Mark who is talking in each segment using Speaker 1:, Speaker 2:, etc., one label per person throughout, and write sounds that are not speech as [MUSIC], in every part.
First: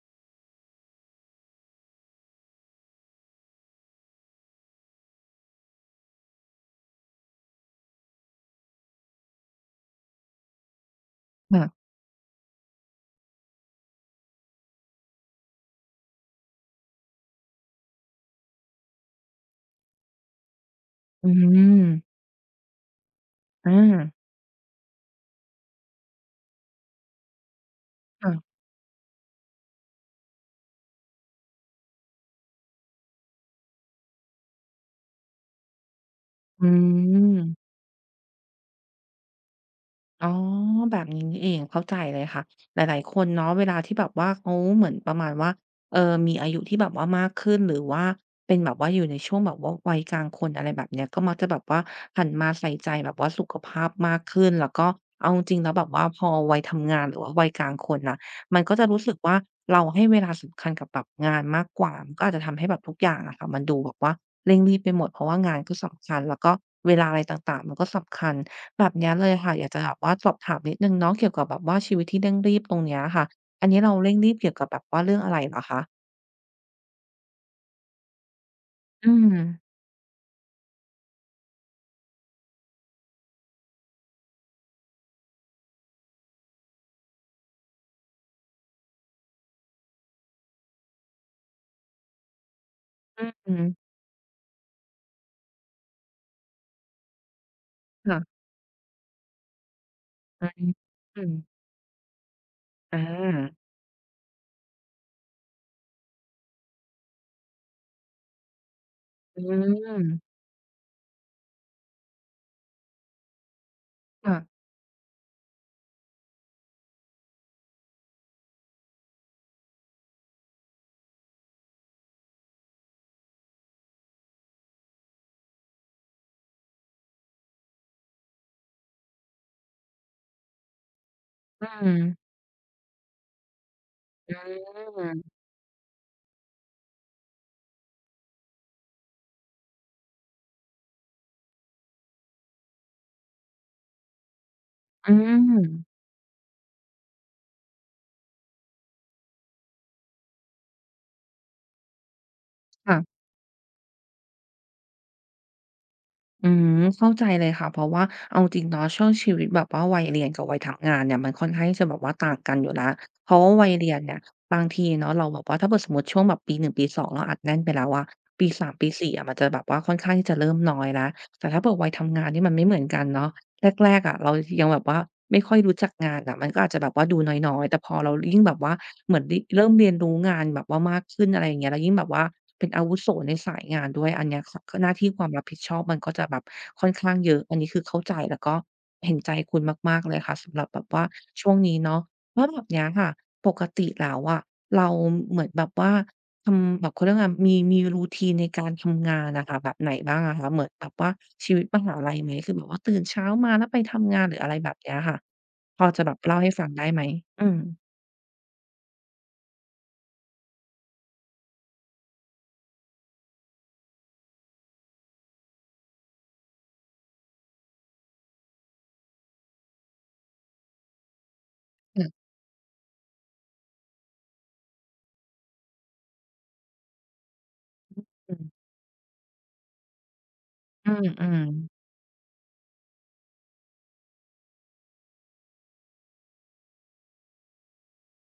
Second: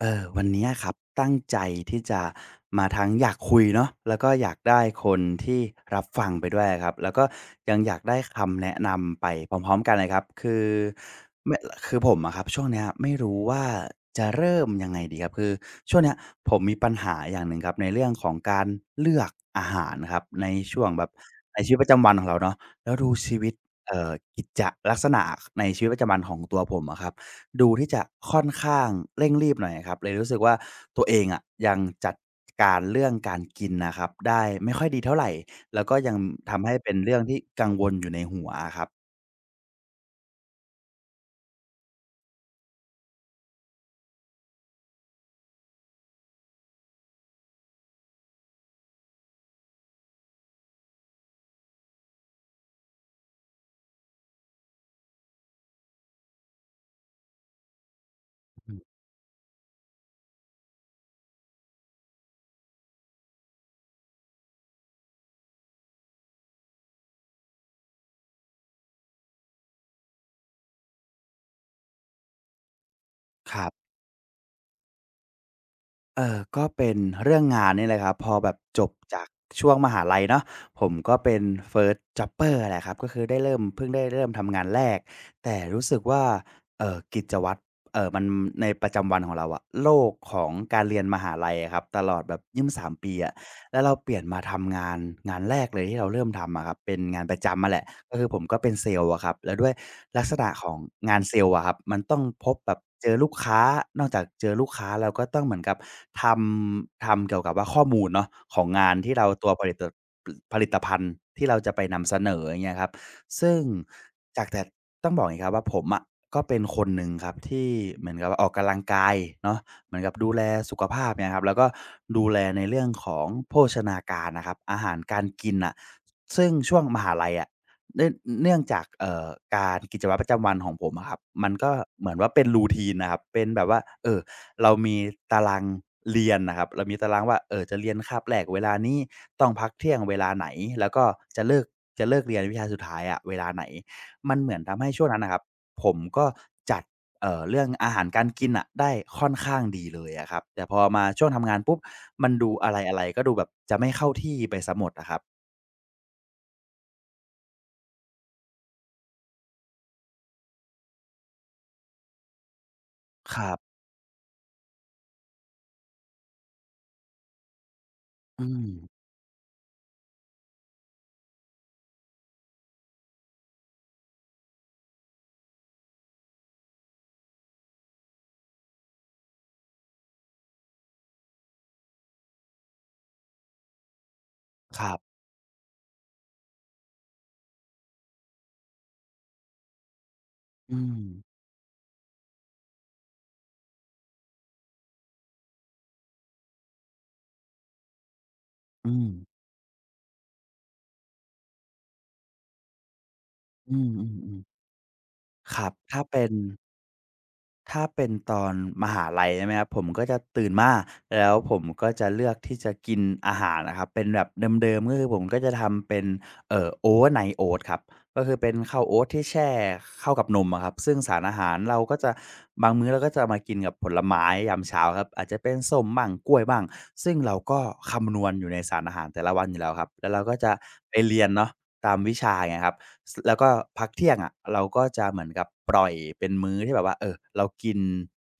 Speaker 1: วันนี้ครับตั้งใจที่จะมาทั้งอยากคุยเนาะแล้วก็อยากได้คนที่รับฟังไปด้วยครับแล้วก็ยังอยากได้คำแนะนำไปพร้อมๆกันเลยครับไม่
Speaker 2: ค่ะ
Speaker 1: คือผมอะครับช่วงเนี้ยไม่รู้ว่าจะเริ่มยังไงดีครับคือช่วงเนี้ยผมมีปัญหาอย่างหนึ่งครับในเรื่องของการเลือกอาหารครับในช่วงแบบ
Speaker 2: อื
Speaker 1: ในชีวิตประจำวัน
Speaker 2: ม
Speaker 1: ของเราเนาะแล้วดูชีวิต
Speaker 2: อ
Speaker 1: เอ่อ
Speaker 2: า
Speaker 1: กิจลักษณะในชีวิตประจำวันของตัวผมอะครับ ดูที่จะ
Speaker 2: ค่ะ
Speaker 1: ค่อนข้างเร่งรีบหน่อยครับเลยรู้สึกว่าตัวเองอะยังจัดการเรื่องการกินนะครับได้ไม่ค่อยดีเท่าไรแล้วก็ยังทำ
Speaker 2: อื
Speaker 1: ให้เป็นเรื่องที่กัง
Speaker 2: ม
Speaker 1: วลอยู่ในหัวอะครับ
Speaker 2: อ๋อแบบนี้นี่เองเข้าใจเลยค่ะหลายๆคนเนาะเวลาที่แบบว่าเขาเหมือนประมาณว่ามีอายุที่แบบว่ามากขึ้นหรือว่าเป็นแบบว่าอยู่ในช่วงแบบว่าวัยกลางคนอะไรแบบเนี้ยก็มักจะแบบว่าหันมาใส่ใจแบบว่าสุขภาพมากขึ้นแล้วก็เอาจริงๆแล้วแบบว่าพอวัยทำงานหรือว่าวัยกลางคนน่ะมัน
Speaker 1: อื
Speaker 2: ก็จะ
Speaker 1: ม
Speaker 2: รู้สึกว่าเราให้เวลาสำคัญกับแบบงานมากกว่ามันก็อาจจะทำให้แบบทุกอย่างอะค่ะมันดูแบบว่าเร่งรีบไปหมดเพราะว่างานก็สำคัญแล้วก็เวลาอะไรต่างๆมันก็สำคัญ แบบเนี้ยเลยค่ะอยากจะแบบว่าสอบถามนิดหนึ่งเนาะเกี่ยวกับแบบว่าชีวิตที่เร่งรีบตรงเนี้ยค่ะ
Speaker 1: ค
Speaker 2: อั
Speaker 1: รั
Speaker 2: นนี้เรา
Speaker 1: บ
Speaker 2: เร่งรีบเกี่ยวกับแบบว่าเรื่องอะไรเหรอคะ
Speaker 1: เออก็เป็นเรื่องงานนี่แหละครับพอแบบจบ
Speaker 2: อื
Speaker 1: จาก
Speaker 2: ม
Speaker 1: ช่วงมหาลัยเนาะผมก็เป็น First Jobber แหละครับก็คือได้เริ่มเพิ่งได้เริ่มทำงานแรกแต่รู้สึกว่ากิจวัตรมันในประจำวันของเราอะโลกของการเรียนมหาลัยอะครับตลอดแบบยสบสามปีอะ
Speaker 2: อือ
Speaker 1: แล้วเราเปลี่ยนมาทำงานงานแรกเลยที่เราเริ่มทำอะครับเป็นงานประจำอะแหละ ก็คือ
Speaker 2: ค่ะ
Speaker 1: ผมก็เป็นเซลล์อะครับแล้วด้วยลักษ
Speaker 2: อื
Speaker 1: ณะ
Speaker 2: ม
Speaker 1: ของงา
Speaker 2: อื
Speaker 1: น
Speaker 2: ม
Speaker 1: เซลล์อะครับมันต้องพบแบบ
Speaker 2: อา
Speaker 1: เจอลูกค้านอกจากเจอลูกค้าเราก็ต้องเหมือนกับทำทำเกี่ยวกับว่าข้อมูลเนาะของงานที่เรา
Speaker 2: อื
Speaker 1: ตัว
Speaker 2: ม
Speaker 1: ผลิตผลิตภัณฑ์ที่เราจะไปนำเสนออย่างเงี้ยครับซึ่ง
Speaker 2: ค่ะ
Speaker 1: จากแต่ต้องบอกอย่างงี้ครับว่าผมอะก็เป็นคนหนึ่งครับที่เหมือนกับว่าออกกำลังกายเนาะเหมือนกับดูแลสุขภาพเนี่ยครับแล้วก็ดูแลในเรื่องของโภชนาการอะครับอาหารการกินน่ะซึ่งช่วงมหาลัยอะ เนื่องเนื่องจากการกิจวัตรประจำวันของผมอะครับมัน
Speaker 2: อ
Speaker 1: ก็
Speaker 2: ืม
Speaker 1: เหมือนว่าเป็น routine น่ะครับเป็นแบบว่าเรามี
Speaker 2: อืม
Speaker 1: ตารางเรียนน่ะครับเรามีตารางว่าจะเรียนคาบแรกเวลานี้ต้องพักเที่ยงเวลาไหนแล้วก็จะเลิกจะเลิกเรียนวิชาสุดท้ายอะเวลาไหนมันเหมือนทำให้ช่วง
Speaker 2: อื
Speaker 1: นั้นน่ะค
Speaker 2: ม
Speaker 1: รับผมก็จัดเรื่องอาหารการกินน่ะได้ค่อนข้างดีเลยอะครับแต่พอมาช่วงทำงานปุ๊บมันดูอะ
Speaker 2: ค่ะ
Speaker 1: ไรๆก็ดูแบบจะไม่เข้าที่ไปเสียหมดอะครับ
Speaker 2: อืมเข้าใจเลยค่ะเพราะว่าเอาจริงเนาะช่วงชีวิตแบบว่าวัยเรียนกับวัยทำงานเนี่ยมันค่อนข้างที่จะแบบว่าต่างกันอยู่ละเพ
Speaker 1: ค
Speaker 2: ราะว่า
Speaker 1: รั
Speaker 2: วัย
Speaker 1: บ
Speaker 2: เรียนเนี่ยบางทีเนาะเราแบบว่าถ้าเกิดสมมติช่วงแบบปีหนึ่งปีสองเราอัดแน่นไปแล้วอะ
Speaker 1: อื
Speaker 2: ปี
Speaker 1: ม
Speaker 2: สามปีสี่อะมันจะแบบว่าค่อนข้างที่จะเริ่มน้อยละแต่ถ้าเผืวัยทำงานนี่มันไม่เหมือนกันเนาะ แรกๆอะเรายังแบบว่าไม่ค่อยรู้จักงานอะมันก็อาจจะแบบว่าดูน้อยๆแต่พอเรายิ่งแบบว่าเหมือนริเริ่มเรียนรู้งานแบบว่ามากขึ้นอะไรอย่างเงี้ยแล้วยิ่งแบบว่าเป็นอาวุโสในสายงานด้วยอันเนี้ยข
Speaker 1: ค
Speaker 2: ห
Speaker 1: รั
Speaker 2: น้าที่
Speaker 1: บ
Speaker 2: ความรับผิดชอบมันก็จะแบบค่อนข้างเยอะอันนี้คือเข้าใจแล้วก็เห็นใจคุณมากๆเลยค่ะสำหรับแบ
Speaker 1: อื
Speaker 2: บ
Speaker 1: ม
Speaker 2: ว่าช่วงนี้เนาะแล้วแบบเนี้ยค่ะปกติแล้วอะเราเหมือนแบบว่า ทำแบบเขาเรียกว่ามีรูทีนในการ
Speaker 1: อืม
Speaker 2: ทำงานอะค่ะแบบไหนบ้างอะคะเหมือนแบบว่าชีวิตมหาลัยไหมคือแบบว่าตื่นเช้ามาแล้ว
Speaker 1: อื
Speaker 2: ไป
Speaker 1: มอืม
Speaker 2: ทำงาน
Speaker 1: อื
Speaker 2: หรื
Speaker 1: ม
Speaker 2: ออะไรแบบเนี้ยค่ะ
Speaker 1: ครับ
Speaker 2: พอจะแบบเล่าให้ฟังได้ไหมอืม
Speaker 1: ถ้าเป็นตอนมหาลัยใช่ไหมครับผมก็จะตื่นมาแล้วผมก็จะเลือกที่จะกินอาหารอะครับเป็นแบบเดิมๆก็คือผมก็จะทำเป็น Overnight Oats ครับ ก็คือเป็นข้าวโอ๊ตที่แช่เข้ากับนมอะครับซึ่งสารอาหารเราก็จะ
Speaker 2: ค่ะ
Speaker 1: บางมื้อเราก็จะมากินกับผลไม้ยามเช้าครับอาจจะเป็นส้มบ้างกล้วยบ้างซึ่งเราก็คำนวณ
Speaker 2: อื
Speaker 1: อยู่ใน
Speaker 2: ม
Speaker 1: สารอาหารแต่ละวันอยู่แล้วครับแล้วเราก็จะ
Speaker 2: อื
Speaker 1: ไป
Speaker 2: ม
Speaker 1: เรี
Speaker 2: อื
Speaker 1: ยน
Speaker 2: ม
Speaker 1: เนาะตามวิชาอย่างเงี้ยครับ สแล้วก็พักเที่ยงอะเราก็จะเหมือนกับปล่อยเป็นมื้อที่แบบว่าเออเรากิน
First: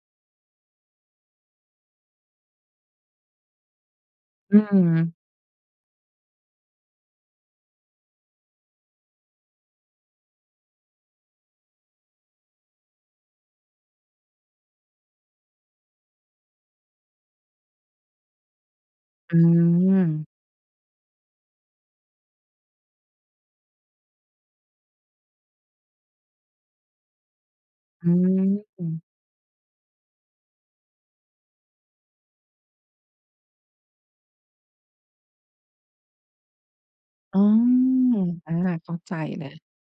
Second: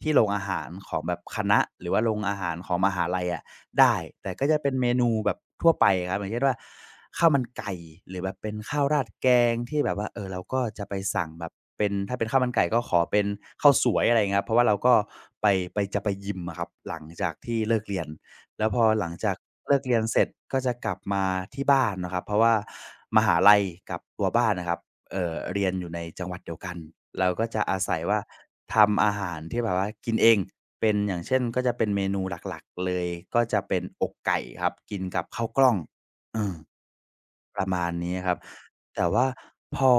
Speaker 1: ที่โรงอาหารของแบบคณะหรือว่าโรงอาหารของมหาลัยอะได้แต่ก็จะ
Speaker 2: อื
Speaker 1: เป็นเม
Speaker 2: ม
Speaker 1: นูแบบทั่วไปครับอย่างเช่นว่าข้าวมันไก่หรือแบบเป็นข้าวราดแกงที่แบบว่าเออเราก็จะไปสั่งแบบเป็นถ้าเป็นข้าวมันไก่ก็ขอเป็นข้าวสวยอะไรอย่างเงี้ยครับเพราะว่าเราก็ไปไปจะไปยิมอะครับหลังจากที่เลิกเรียน แล้วพอหลังจาก
Speaker 2: อื
Speaker 1: เลิกเรียนเสร็จก็จะกลับมาที่บ้านนะครับเพราะว่ามหาลัยกับตัวบ้านนะครับเรียนอยู่ในจังหวัดเดียวกันเราก็จะอาศัยว่า
Speaker 2: มอืม
Speaker 1: ทำอาหารที่แบบว่ากินเองเป็นอย่างเช่นก็จะเป็นเมนูหลักๆเลยก็จะเป็นอกไก่ครับกินกับข้าวกล้องเออ
Speaker 2: อ๋
Speaker 1: ประมาณ
Speaker 2: อ
Speaker 1: นี้ครับ
Speaker 2: อาเข้า
Speaker 1: แต่
Speaker 2: ใจ
Speaker 1: ว่า
Speaker 2: เลย
Speaker 1: พอ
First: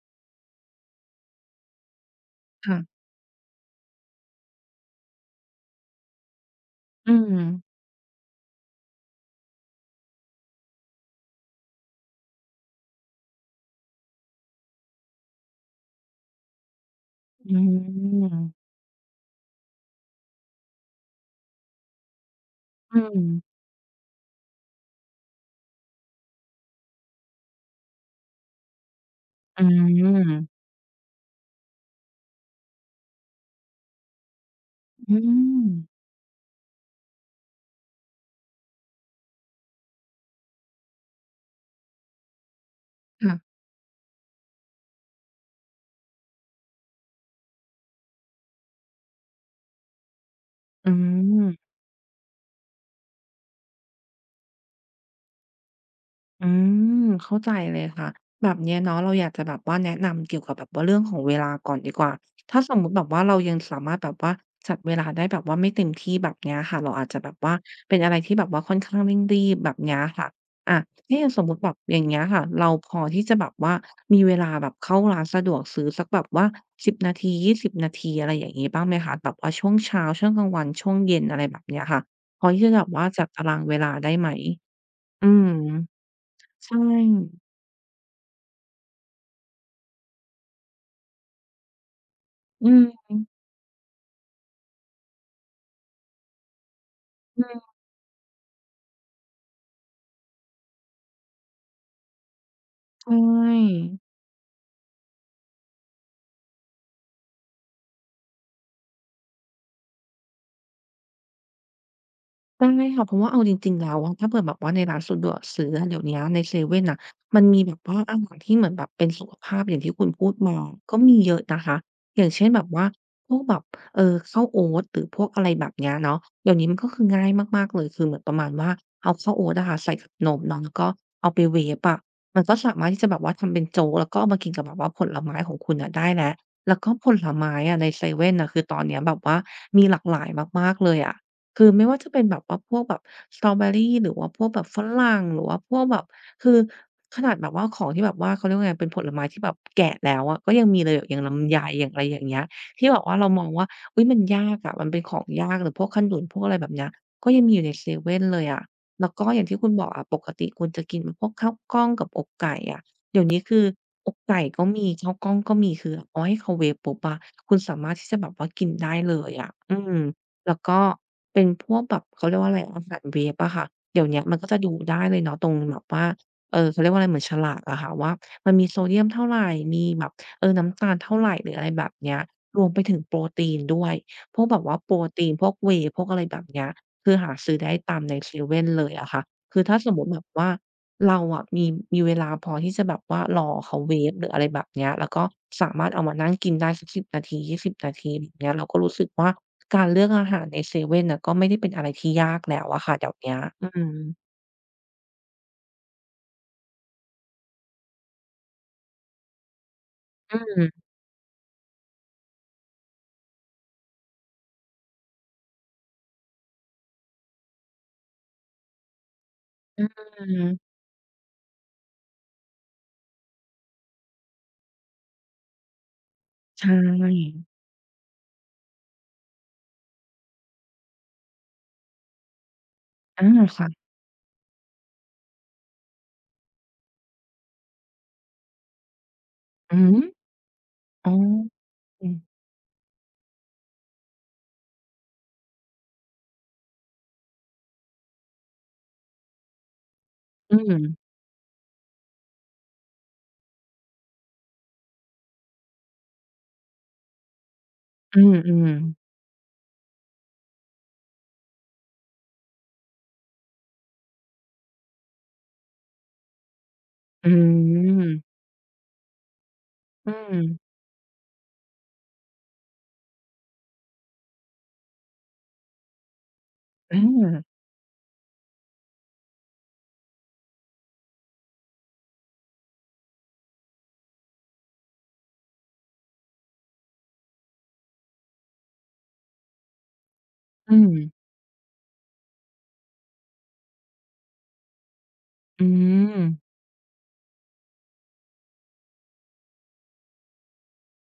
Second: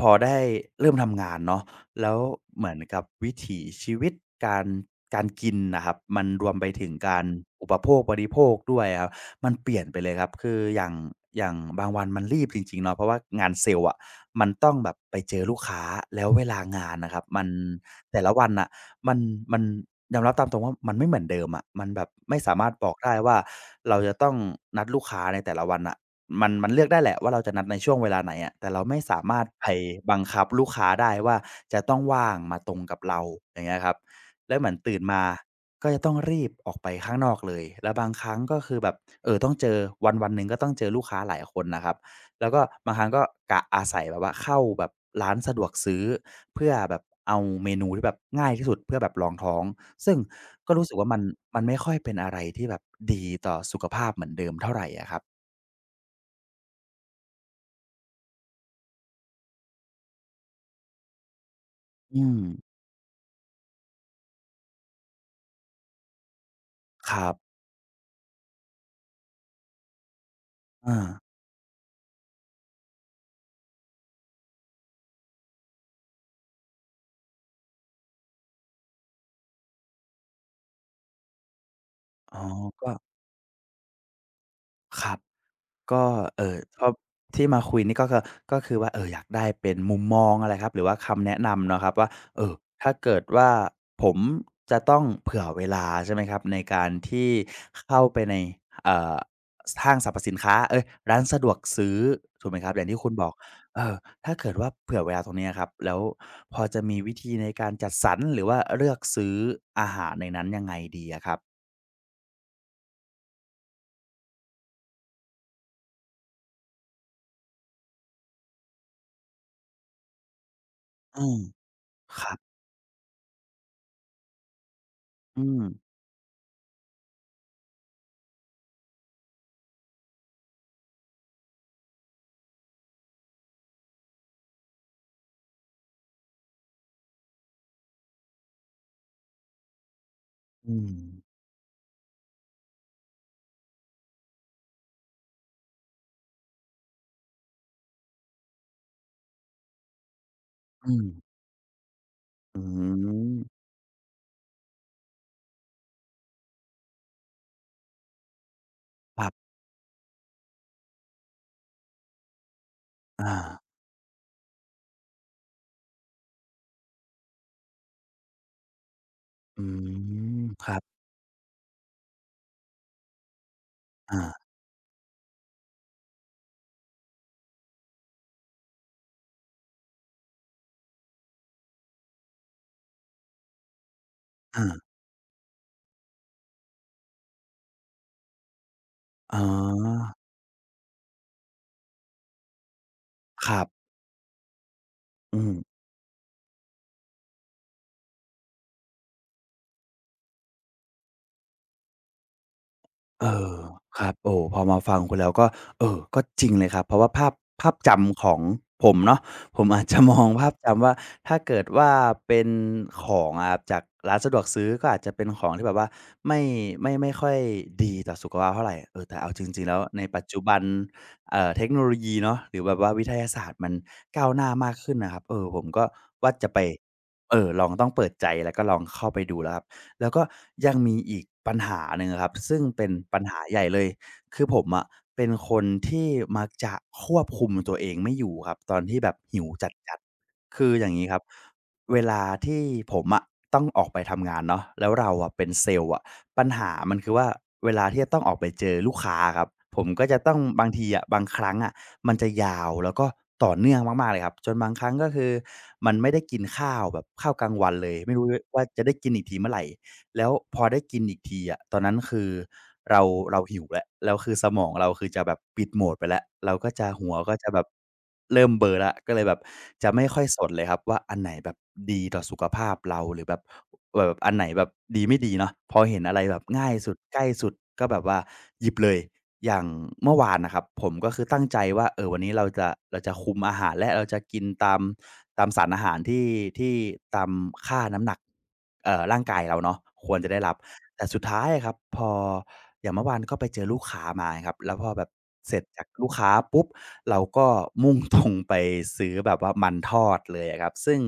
Speaker 1: พอได้เริ่มทำงานเนาะแล้วเหมือ
Speaker 2: ค่ะ
Speaker 1: นกับวิถีชีวิตการการกินน่ะครับมันรวมไปถึง
Speaker 2: อื
Speaker 1: การ
Speaker 2: ม
Speaker 1: อุปโภคบริโภคด้วยอะครับมันเปลี่ยนไปเลยครับคืออย่างบางวันมันรีบจริงๆเนาะเพราะว่างานเซลส์อะมันต้องแบบไปเจอลูกค้าแล้วเวลางานน่ะครับมัน
Speaker 2: อื
Speaker 1: แต่ละวัน
Speaker 2: ม
Speaker 1: น่ะมันมันยอมรับตามตรงว่ามันไม่เหมือนเดิมอะมันแบบไม่สามารถบอก
Speaker 2: อื
Speaker 1: ได้
Speaker 2: ม
Speaker 1: ว่าเราจะต้องนัดลูกค้าในแต่ละวันน่ะ มันเลือกได้แหละว่าเราจะนัดในช่วงเวลาไหนอะแต่เราไม่สามารถ
Speaker 2: อื
Speaker 1: ไปบังคับ
Speaker 2: ม
Speaker 1: ลูกค้าได้ว่าจะต้องว่างมาตรงกับเราอย่างเงี้ยครับแล้วเหมือนตื่น
Speaker 2: อื
Speaker 1: มา
Speaker 2: ม
Speaker 1: ก็จะต้องรีบออกไปข้างนอกเลยแล้วบางครั้งก็คือแบบต้องเจอวันๆหนึ่งก็ต้องเจอลูกค้าหลายคนนะครับแล้วก็บางครั้งก็
Speaker 2: ค่ะ
Speaker 1: กะอาศัยแบบว่าเข้าแบบร้านสะดวกซื้อเพื่อแบบเอาเมนูที่แบบง่ายที่สุดเพื่อแบบรองท้องซึ่งก็รู้
Speaker 2: อื
Speaker 1: สึกว่ามัน
Speaker 2: ม
Speaker 1: มันไม่ค่อยเป็นอะไรที่แบบดีต่อสุขภาพเหมือนเดิมเท่าไรอะครับ
Speaker 2: อืมเข้าใจเลยค่ะแบบเนี้ยเนาะเราอยากจะแบบว่าแนะนำเกี่ยวกับแบบว่าเรื่องของเวลาก่อนดีกว่า
Speaker 1: อืม
Speaker 2: ถ้าสมมุติแบบว่าเรายังสามารถแบบว่าจัดเวลาได้แบบว่าไม่เต็มที่แบบเนี้ยค่ะเราอาจ
Speaker 1: ค
Speaker 2: จะ
Speaker 1: รั
Speaker 2: แบ
Speaker 1: บ
Speaker 2: บว่าเป็นอะไรที่แบบว่าค่อนข้างเร่งรีบแบบเนี้ยค่ะอะ
Speaker 1: อา
Speaker 2: ถ้าอย่างสมมติแบบอย่างเงี้ยค่ะเราพอที่จะแบบว่ามีเวลาแบบเข้าร้านสะดวกซื้อสักแบบว่าสิบนาที20 นาทีอะไรอย่างงี้บ้างไหมคะแบบว่าช่วงเช้าช่วงกลางวันช่วงเย็นอะไรแบบเนี้ยค่ะ
Speaker 1: อ๋อ
Speaker 2: พอที่จะแบ
Speaker 1: ก็
Speaker 2: บว่าจัดตารางเวลาได้ไหม
Speaker 1: ครับ
Speaker 2: อืม
Speaker 1: ก็
Speaker 2: ใช่
Speaker 1: ชอบที่มาคุยนี่ก็คือว่าอยากได้เป็นมุมมองอะไรครับหรือว่าคำแนะนำเนาะครับว่าเอ่อ
Speaker 2: อื
Speaker 1: ถ้า
Speaker 2: ม
Speaker 1: เกิดว่าผมจะต้องเผื่อเวลาใช่ไหมครับในการที่
Speaker 2: อืม
Speaker 1: เข้าไปในเอ่อสห้างสรรพสินค้าเอ๊ยร้านสะดวกซื้อถูกไหมครับอย่างที่คุ
Speaker 2: ใช่
Speaker 1: ณบอกเอ่อถ้าเกิดว่าเผื่อเวลาตรงเนี้ยครับแล้วพอจะมีวิธีในการจัดสรรหรือว่าเลือกซื้ออาหารในนั้นยังไงดีอะครับ
Speaker 2: ได้ค่ะเพราะว่าเอาจริงๆแล้วอะถ้าเผื่อแบบว่าในร้านสะดวกซื้ออะเดี๋ยวเนี้ยในเซเว่นน่ะมันมีแบบว่าอาหารที่เหมือนแบบเป็นสุขภาพอย่างที่คุณพูดมาก็มี
Speaker 1: อื
Speaker 2: เย
Speaker 1: ม
Speaker 2: อะนะคะ
Speaker 1: ค
Speaker 2: อย่าง
Speaker 1: รับ
Speaker 2: เช่นแบบว่าพวกแบบข้าวโอ๊ตหรือพวก
Speaker 1: อื
Speaker 2: อะไร
Speaker 1: ม
Speaker 2: แบบเนี้ยเนาะเดี๋ยวนี้มันก็คือง่ายมากๆเลยคือเหมือนประมาณว่าเอาข้าวโอ๊ตอะค่ะใส่กับนมเนาะแล้วก็เอาไปเวฟอะมันก็สามารถที่จะแบบว่าทำเป็นโจ๊กแล้วก็เอามากินกับแบบว่าผลไม้ของคุณน่ะได้แล้วแล้วก็ผลไม้อะในเซเว่นน่ะคือตอนเนี้ยแบบว่ามีหลากหลายมา
Speaker 1: อื
Speaker 2: กๆเล
Speaker 1: ม
Speaker 2: ยอะ คือไม่ว่าจะเป็นแบบว่าพวกแบบสตรอเบอรี่หรือว่าพวกแบบฝรั่งหรือว่าพวกแบบคือขนาดแบบว่าของที่แบบว่าเขาเรียกว่าไงเป็นผลไม้ที่แบบแกะแล้วอะก็ยังมีเล
Speaker 1: อื
Speaker 2: ย
Speaker 1: ม
Speaker 2: อย่างลำไยอย่างอะไรอย่างเงี้ย
Speaker 1: อื
Speaker 2: ที่แบบว่าเรามอง
Speaker 1: ม
Speaker 2: ว่าอุ๊ยมันยากอะมันเป็นของยากหรือพวกขนุนพวกอะไรแบบเนี้ยก็ยังมีอยู่ในเซเว่นเลยอะแล้ว
Speaker 1: ค
Speaker 2: ก็
Speaker 1: รั
Speaker 2: อย่า
Speaker 1: บ
Speaker 2: งที่คุณบอกอะปกติคุณจะกินพวกข้าวกล้องกับอกไก่อะเดี๋ย
Speaker 1: อา
Speaker 2: วนี้คืออกไก่ก็มีข้าวกล้องก็มีคือเอาให้เขาเวฟปุ๊บอะคุณสามารถที่จะแบบว่ากินได้เลยอะ
Speaker 1: อื
Speaker 2: อืม
Speaker 1: ม
Speaker 2: แล้ว
Speaker 1: ครั
Speaker 2: ก็
Speaker 1: บ
Speaker 2: เป็นพวกแบบเขาเรียกว่าอะไรอาหารเวฟอะค่ะเดี๋ยว
Speaker 1: อา
Speaker 2: เนี้ยมันก็จะดูได้เลยเนาะตรงแบบว่าเขาเรียกว่าอะไรเหมือนฉลากอะค่ะว่ามันมีโซเดียมเท่าไรมีแบบน้ำตาลเท่าไรหรืออะไรแบบเนี้ยรวมไปถึงโปรตีนด้วยพวกแบบว่าโปรตีนพวกเวย์พวกอะไรแบบเนี้ยคือหาซื้อได้ตามในเซเว่นเลยอะค่ะ
Speaker 1: ๆอ๋
Speaker 2: คือถ้าสมมุ
Speaker 1: อ
Speaker 2: ติแบบว่า เราอะมีเวลาพอที่จะแบบว่าร
Speaker 1: ค
Speaker 2: อ
Speaker 1: รั
Speaker 2: เขา
Speaker 1: บ
Speaker 2: เวฟหรืออะไรแบบเนี้ยแล้วก็
Speaker 1: อืม
Speaker 2: สามารถเอามานั่งกินได้สัก10นาที20นาทีแบบเนี้ยเราก็รู้สึกว่าการเลือกอาหารในเซเว่นน่ะก็ไม่ได้เป็นอะไรที่ยากแล้วอะค่ะเดี๋ยว
Speaker 1: เอ
Speaker 2: เนี้ย
Speaker 1: อ
Speaker 2: อืม
Speaker 1: ครับโอ้พอมาฟังคุณแล้วก็เออก็จริงเลยครับเพราะว่าภาพจำของผมเนาะผมอาจจะมอง
Speaker 2: อื
Speaker 1: ภาพ
Speaker 2: ม
Speaker 1: จำว่าถ้าเกิดว่าเป็นของอะครับจากร้านสะดวกซื้อก็อาจจะเป็นของที่แบบว่าไม่ไม่ค่อยดีต่อสุขภาพเท่าไรเออแต่เอาจริงๆแล้ว
Speaker 2: อื
Speaker 1: ในปัจจุบัน
Speaker 2: ม
Speaker 1: เทคโนโลยีเนาะหรือแบบว่าวิทยาศาสตร์มันก้าวหน้ามากขึ้นน่ะครับเออผมก็ว่าจะไป
Speaker 2: ใช่
Speaker 1: ลองต้องเปิดใจแล้วก็ลองเข้าไปดูแล้วครับ แล้วก็ยังมีอีกปัญหาหนึ่งอะครับซึ่งเป็นปัญ
Speaker 2: อา
Speaker 1: หาใหญ่
Speaker 2: ค่ะ
Speaker 1: เลยคือผมอะเป็นคนที่มักจะควบคุมตัวเองไม่อยู่ครับตอนที่แบบหิวจ
Speaker 2: อือ
Speaker 1: ัด
Speaker 2: ฮึ
Speaker 1: ๆคืออย่างงี้
Speaker 2: อ๋อ
Speaker 1: ครับเว
Speaker 2: อืม
Speaker 1: ลาที่ผมอะต้องออกไปทำงานเนาะแล้วเราอะเป็นเซลส์อะปัญหามันคือว่าเวลาที่จะต้องออกไปเจอลูกค้าอะครับผมก็จะต้อง
Speaker 2: อื
Speaker 1: บาง
Speaker 2: ม
Speaker 1: ทีอะบางครั้งอะมันจะยาวแล้วก็ต่อเนื่องมากๆเลยครับจนบางครั้งก็คือมันไม่ได้กินข้าวแบบข้าวกลางวันเลยไม่
Speaker 2: อื
Speaker 1: รู้
Speaker 2: ม
Speaker 1: ด้วย
Speaker 2: อื
Speaker 1: ว่า
Speaker 2: ม
Speaker 1: จะได้กินอีกทีเมื่อไหร่ แล้วพอได้กินอีกทีอะตอนนั้นคือเราเราหิวแล้วแล้วคือสมองเราคือจะแบบปิดโหมดไปแล้วเราก็จะหัวก็จะแบบเริ่มเบลอแล้วก็เลยแบบจะไม่
Speaker 2: อื
Speaker 1: ค่อยส
Speaker 2: ม
Speaker 1: นเลยครับว่าอันไหนแบบดีต่อสุขภาพเราหรือแบบแบบอันไหนแบบดีไม่ดีเนาะพอเห็นอะไรแบบง่ายสุ
Speaker 2: อื
Speaker 1: ดใก
Speaker 2: ม
Speaker 1: ล้
Speaker 2: อา
Speaker 1: สุดก็แบบว่าหยิบเลย อย่างเมื่อวานนะครับผมก็คือตั้งใจว่าเออวันนี้เราจะคุมอาหารและเราจะกินตามสารอาหารที่ตามค่าน้ำหนักร่างกายเราเนาะควรจะได้รับ
Speaker 2: อืม
Speaker 1: แต่สุดท้ายอะครับพออย่างเมื่อวานก็ไปเจอลูกค้ามาครับแล้วพอแบบเสร็จ
Speaker 2: อื
Speaker 1: จากลูก
Speaker 2: ม
Speaker 1: ค้าปุ๊บเราก็มุ่งตรงไปซื้อแบบว่ามันทอดเลยอะครับซึ่ง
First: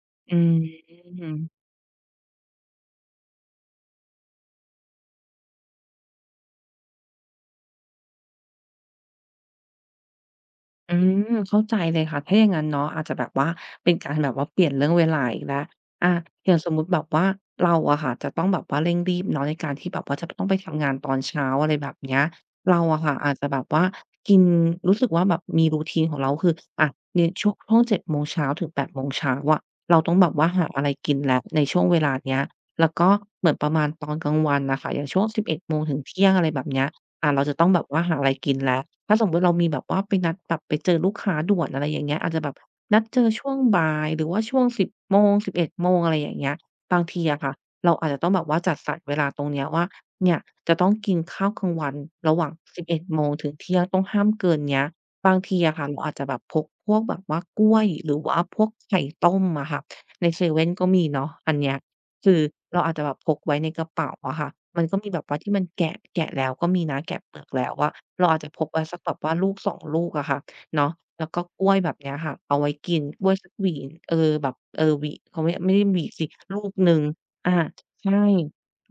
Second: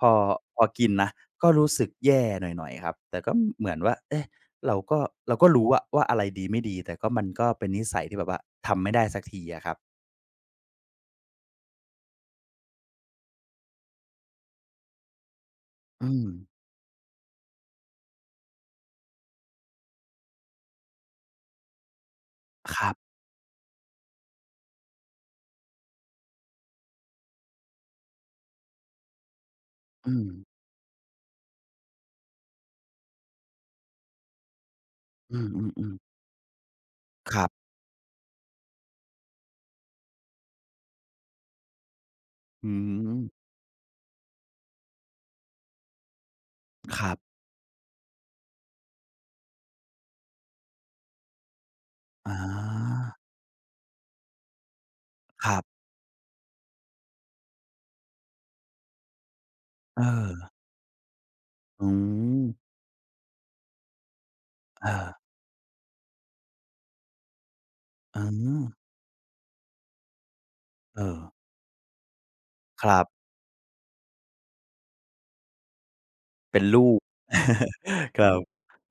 Speaker 1: พอ
Speaker 2: อืม
Speaker 1: พอกินนะ
Speaker 2: อืม
Speaker 1: ก็รู้สึกแย่หน่อยๆครับแต่ก็เหมือนว่าเอ๊ะ เราก็เราก็รู้อะว่าอะไรดีไม่ดีแต่ก็มันก็เป็นนิสัยที่แบบว่าทำไม่ได้สักทีอะครับ
Speaker 2: อืมเข้าใจเลยค่ะถ้าอย่างงั้นเนาะอาจจะแบบว่าเป็นการแบบว่าเปลี่ยนเรื่องเวลาอีกแล้วอา
Speaker 1: อืม
Speaker 2: อย่างสมมุติแบบว่าเราอะค่ะจะต้องแบบว่าเร่งรีบเนาะในการที่แบบว่าจะต้องไปทำงานตอนเช้าอะไรแบบเนี้ย
Speaker 1: ค
Speaker 2: เรา
Speaker 1: รั
Speaker 2: อะ
Speaker 1: บ
Speaker 2: ค่ะอาจจะแบบว่ากินรู้สึกว่าแบบมี routine ของเราคืออะในช่วง7โมงเช้าถึงแปดโมงเช้าอะเราต้
Speaker 1: อื
Speaker 2: อง
Speaker 1: ม
Speaker 2: แบบว่าหาอะไรกินแล้วในช่วงเวลาเนี้ยแล้วก็เหมือนประมาณตอนกลางวันน่ะค่ะอย่างช่วง
Speaker 1: อื
Speaker 2: สิบเอ็ดโมง
Speaker 1: ม
Speaker 2: ถึ
Speaker 1: ๆ
Speaker 2: ง
Speaker 1: ๆ
Speaker 2: เที่ยงอะไรแบบเนี้ย อ่า
Speaker 1: ค
Speaker 2: เรา
Speaker 1: รั
Speaker 2: จะ
Speaker 1: บ
Speaker 2: ต้องแบบว่าหาอะไรกินแล้วถ้าสมมุติเรามีแบบว่าไปนัดแบบไปเจอลูกค้าด่วนอะไรอย่างเงี้ยอาจจะแบบ
Speaker 1: อื
Speaker 2: นัดเจอ
Speaker 1: ม
Speaker 2: ช่วงบ่ายหรือว่าช่วง10โมง11โมงอะไรอย่างเงี้ยบา
Speaker 1: ค
Speaker 2: ง
Speaker 1: รั
Speaker 2: ที
Speaker 1: บ
Speaker 2: อะค่ะเราอาจจะต้องแบบว่าจัดสรรเวลาตรงเนี้ยว่าเนี่ยจะต้องกินข้าวกลางวันระ
Speaker 1: อา
Speaker 2: หว่าง11โมงถึงเที่ยงต้องห้ามเกินเนี้ยบาง
Speaker 1: ค
Speaker 2: ที
Speaker 1: รั
Speaker 2: อะ
Speaker 1: บ
Speaker 2: ค่ะเราอาจจะแบบพกพวกแบบว่ากล้วยหรือว่าพวกไข่ต้มอะค่ะในเซ
Speaker 1: เออ
Speaker 2: เว่นก็มีเนาะอันเนี้ย
Speaker 1: อื
Speaker 2: คื
Speaker 1: ม
Speaker 2: อเราอาจจะแบบพกไว้ในกระเป๋าอะค่ะมัน
Speaker 1: เอ
Speaker 2: ก็มี
Speaker 1: อ
Speaker 2: แบบว่าที่มันแกะแกะแล้วก็มีนะแกะเปลือกแล้วอะ
Speaker 1: อื
Speaker 2: เราอาจจะพ
Speaker 1: ม
Speaker 2: กไว้สักแบบว่าลูกสองลูกอะค่ะเนาะ
Speaker 1: เอ
Speaker 2: แล้วก็
Speaker 1: อ
Speaker 2: กล้วยแบบเนี้ยค่ะเอาไว้
Speaker 1: ค
Speaker 2: กิ
Speaker 1: รั
Speaker 2: นก
Speaker 1: บ
Speaker 2: ล้วยสักหวีเออแบบหวีเขาไม่ได้หวีสิลู
Speaker 1: เป็น
Speaker 2: ก
Speaker 1: ลู
Speaker 2: หนึ่
Speaker 1: ก
Speaker 2: งอาใช่
Speaker 1: [LAUGHS] ครับ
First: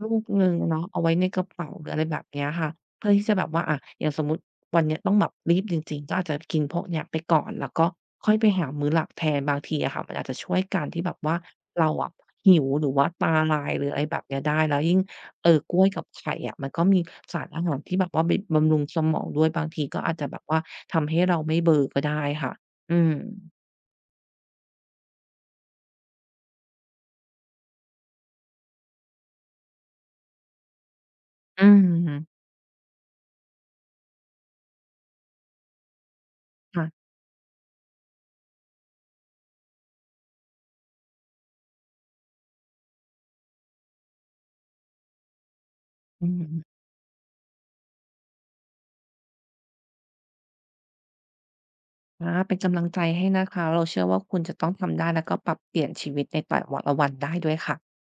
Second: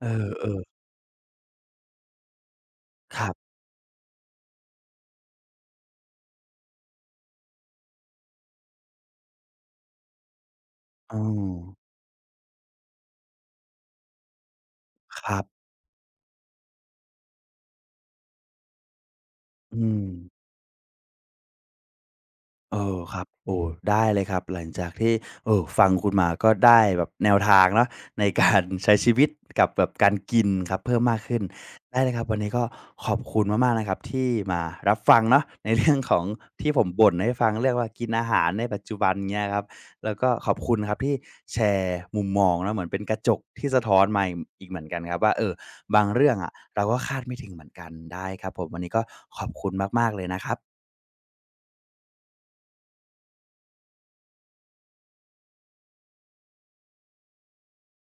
Speaker 1: เอ
Speaker 2: ลูกหนึ่ง
Speaker 1: อ
Speaker 2: เนาะเอาไว้ในกระเป๋าหรืออะไรแบบเนี้ยค่ะ เพื่อ
Speaker 1: ๆค
Speaker 2: ที่
Speaker 1: รับ
Speaker 2: จะแบบว่าอะอย่างสมมุติวันเนี้ยต้องแบบรีบจริงๆก็อาจจะกินพวกเนี้ยไปก่อนแล้วก็ค่อยไปหามื้อหลักแทนบางทีอะค่ะมันอาจจะช่วยการที่แบบ
Speaker 1: อื
Speaker 2: ว่า
Speaker 1: ม
Speaker 2: เราอะหิวหรือว่าตาลายหรืออะไรแบบเนี้ยได้แล้วยิ่ง
Speaker 1: ครับ
Speaker 2: กล้วยกับไข่อะมันก็มีสารอาหารที่แบบว่าไปบำรุงสมองด้วยบางที
Speaker 1: อื
Speaker 2: ก็
Speaker 1: ม
Speaker 2: อาจจะแบบว่าทำให้เราไม่เบลอก็ได้ค่ะ
Speaker 1: เออ
Speaker 2: อืม
Speaker 1: ครับโอ้ได้เลยครับหลังจากที่เออฟังคุณมาก็ได้แบบแนวทางเนาะในการ [LAUGHS] ใช้ชีวิตกับแบบการกินครับเพิ่มมากขึ้น
Speaker 2: อื
Speaker 1: ได้เล
Speaker 2: ม
Speaker 1: ยครับวันนี้ก็ขอบคุณมากๆนะครับที่มารับฟังเนาะในเรื่องของที่ผม
Speaker 2: ค่ะ
Speaker 1: บ่นให้ฟังเรื่องว่ากินอาหารในปัจจุบันเนี้ยครับแล้วก็ขอบคุณครับที่แชร์มุมมองเนาะเหมือนเป็นกระจกที่สะท้อนมาอีกเหมือนกันครับว่าเออบาง
Speaker 2: อื
Speaker 1: เรื่อง
Speaker 2: ม
Speaker 1: อะเราก็คาดไม่ถึงเหมือนกันได้ครับผมวันนี้ก็ขอบคุณมากๆเลยนะครับ
Speaker 2: อาเป็นกำลังใจให้นะคะเราเชื่อว่าคุณจะต้องทำได้แล้วก็ปรับเปลี่ยนชีวิตในแต่ละวันได้ด้วยค่ะ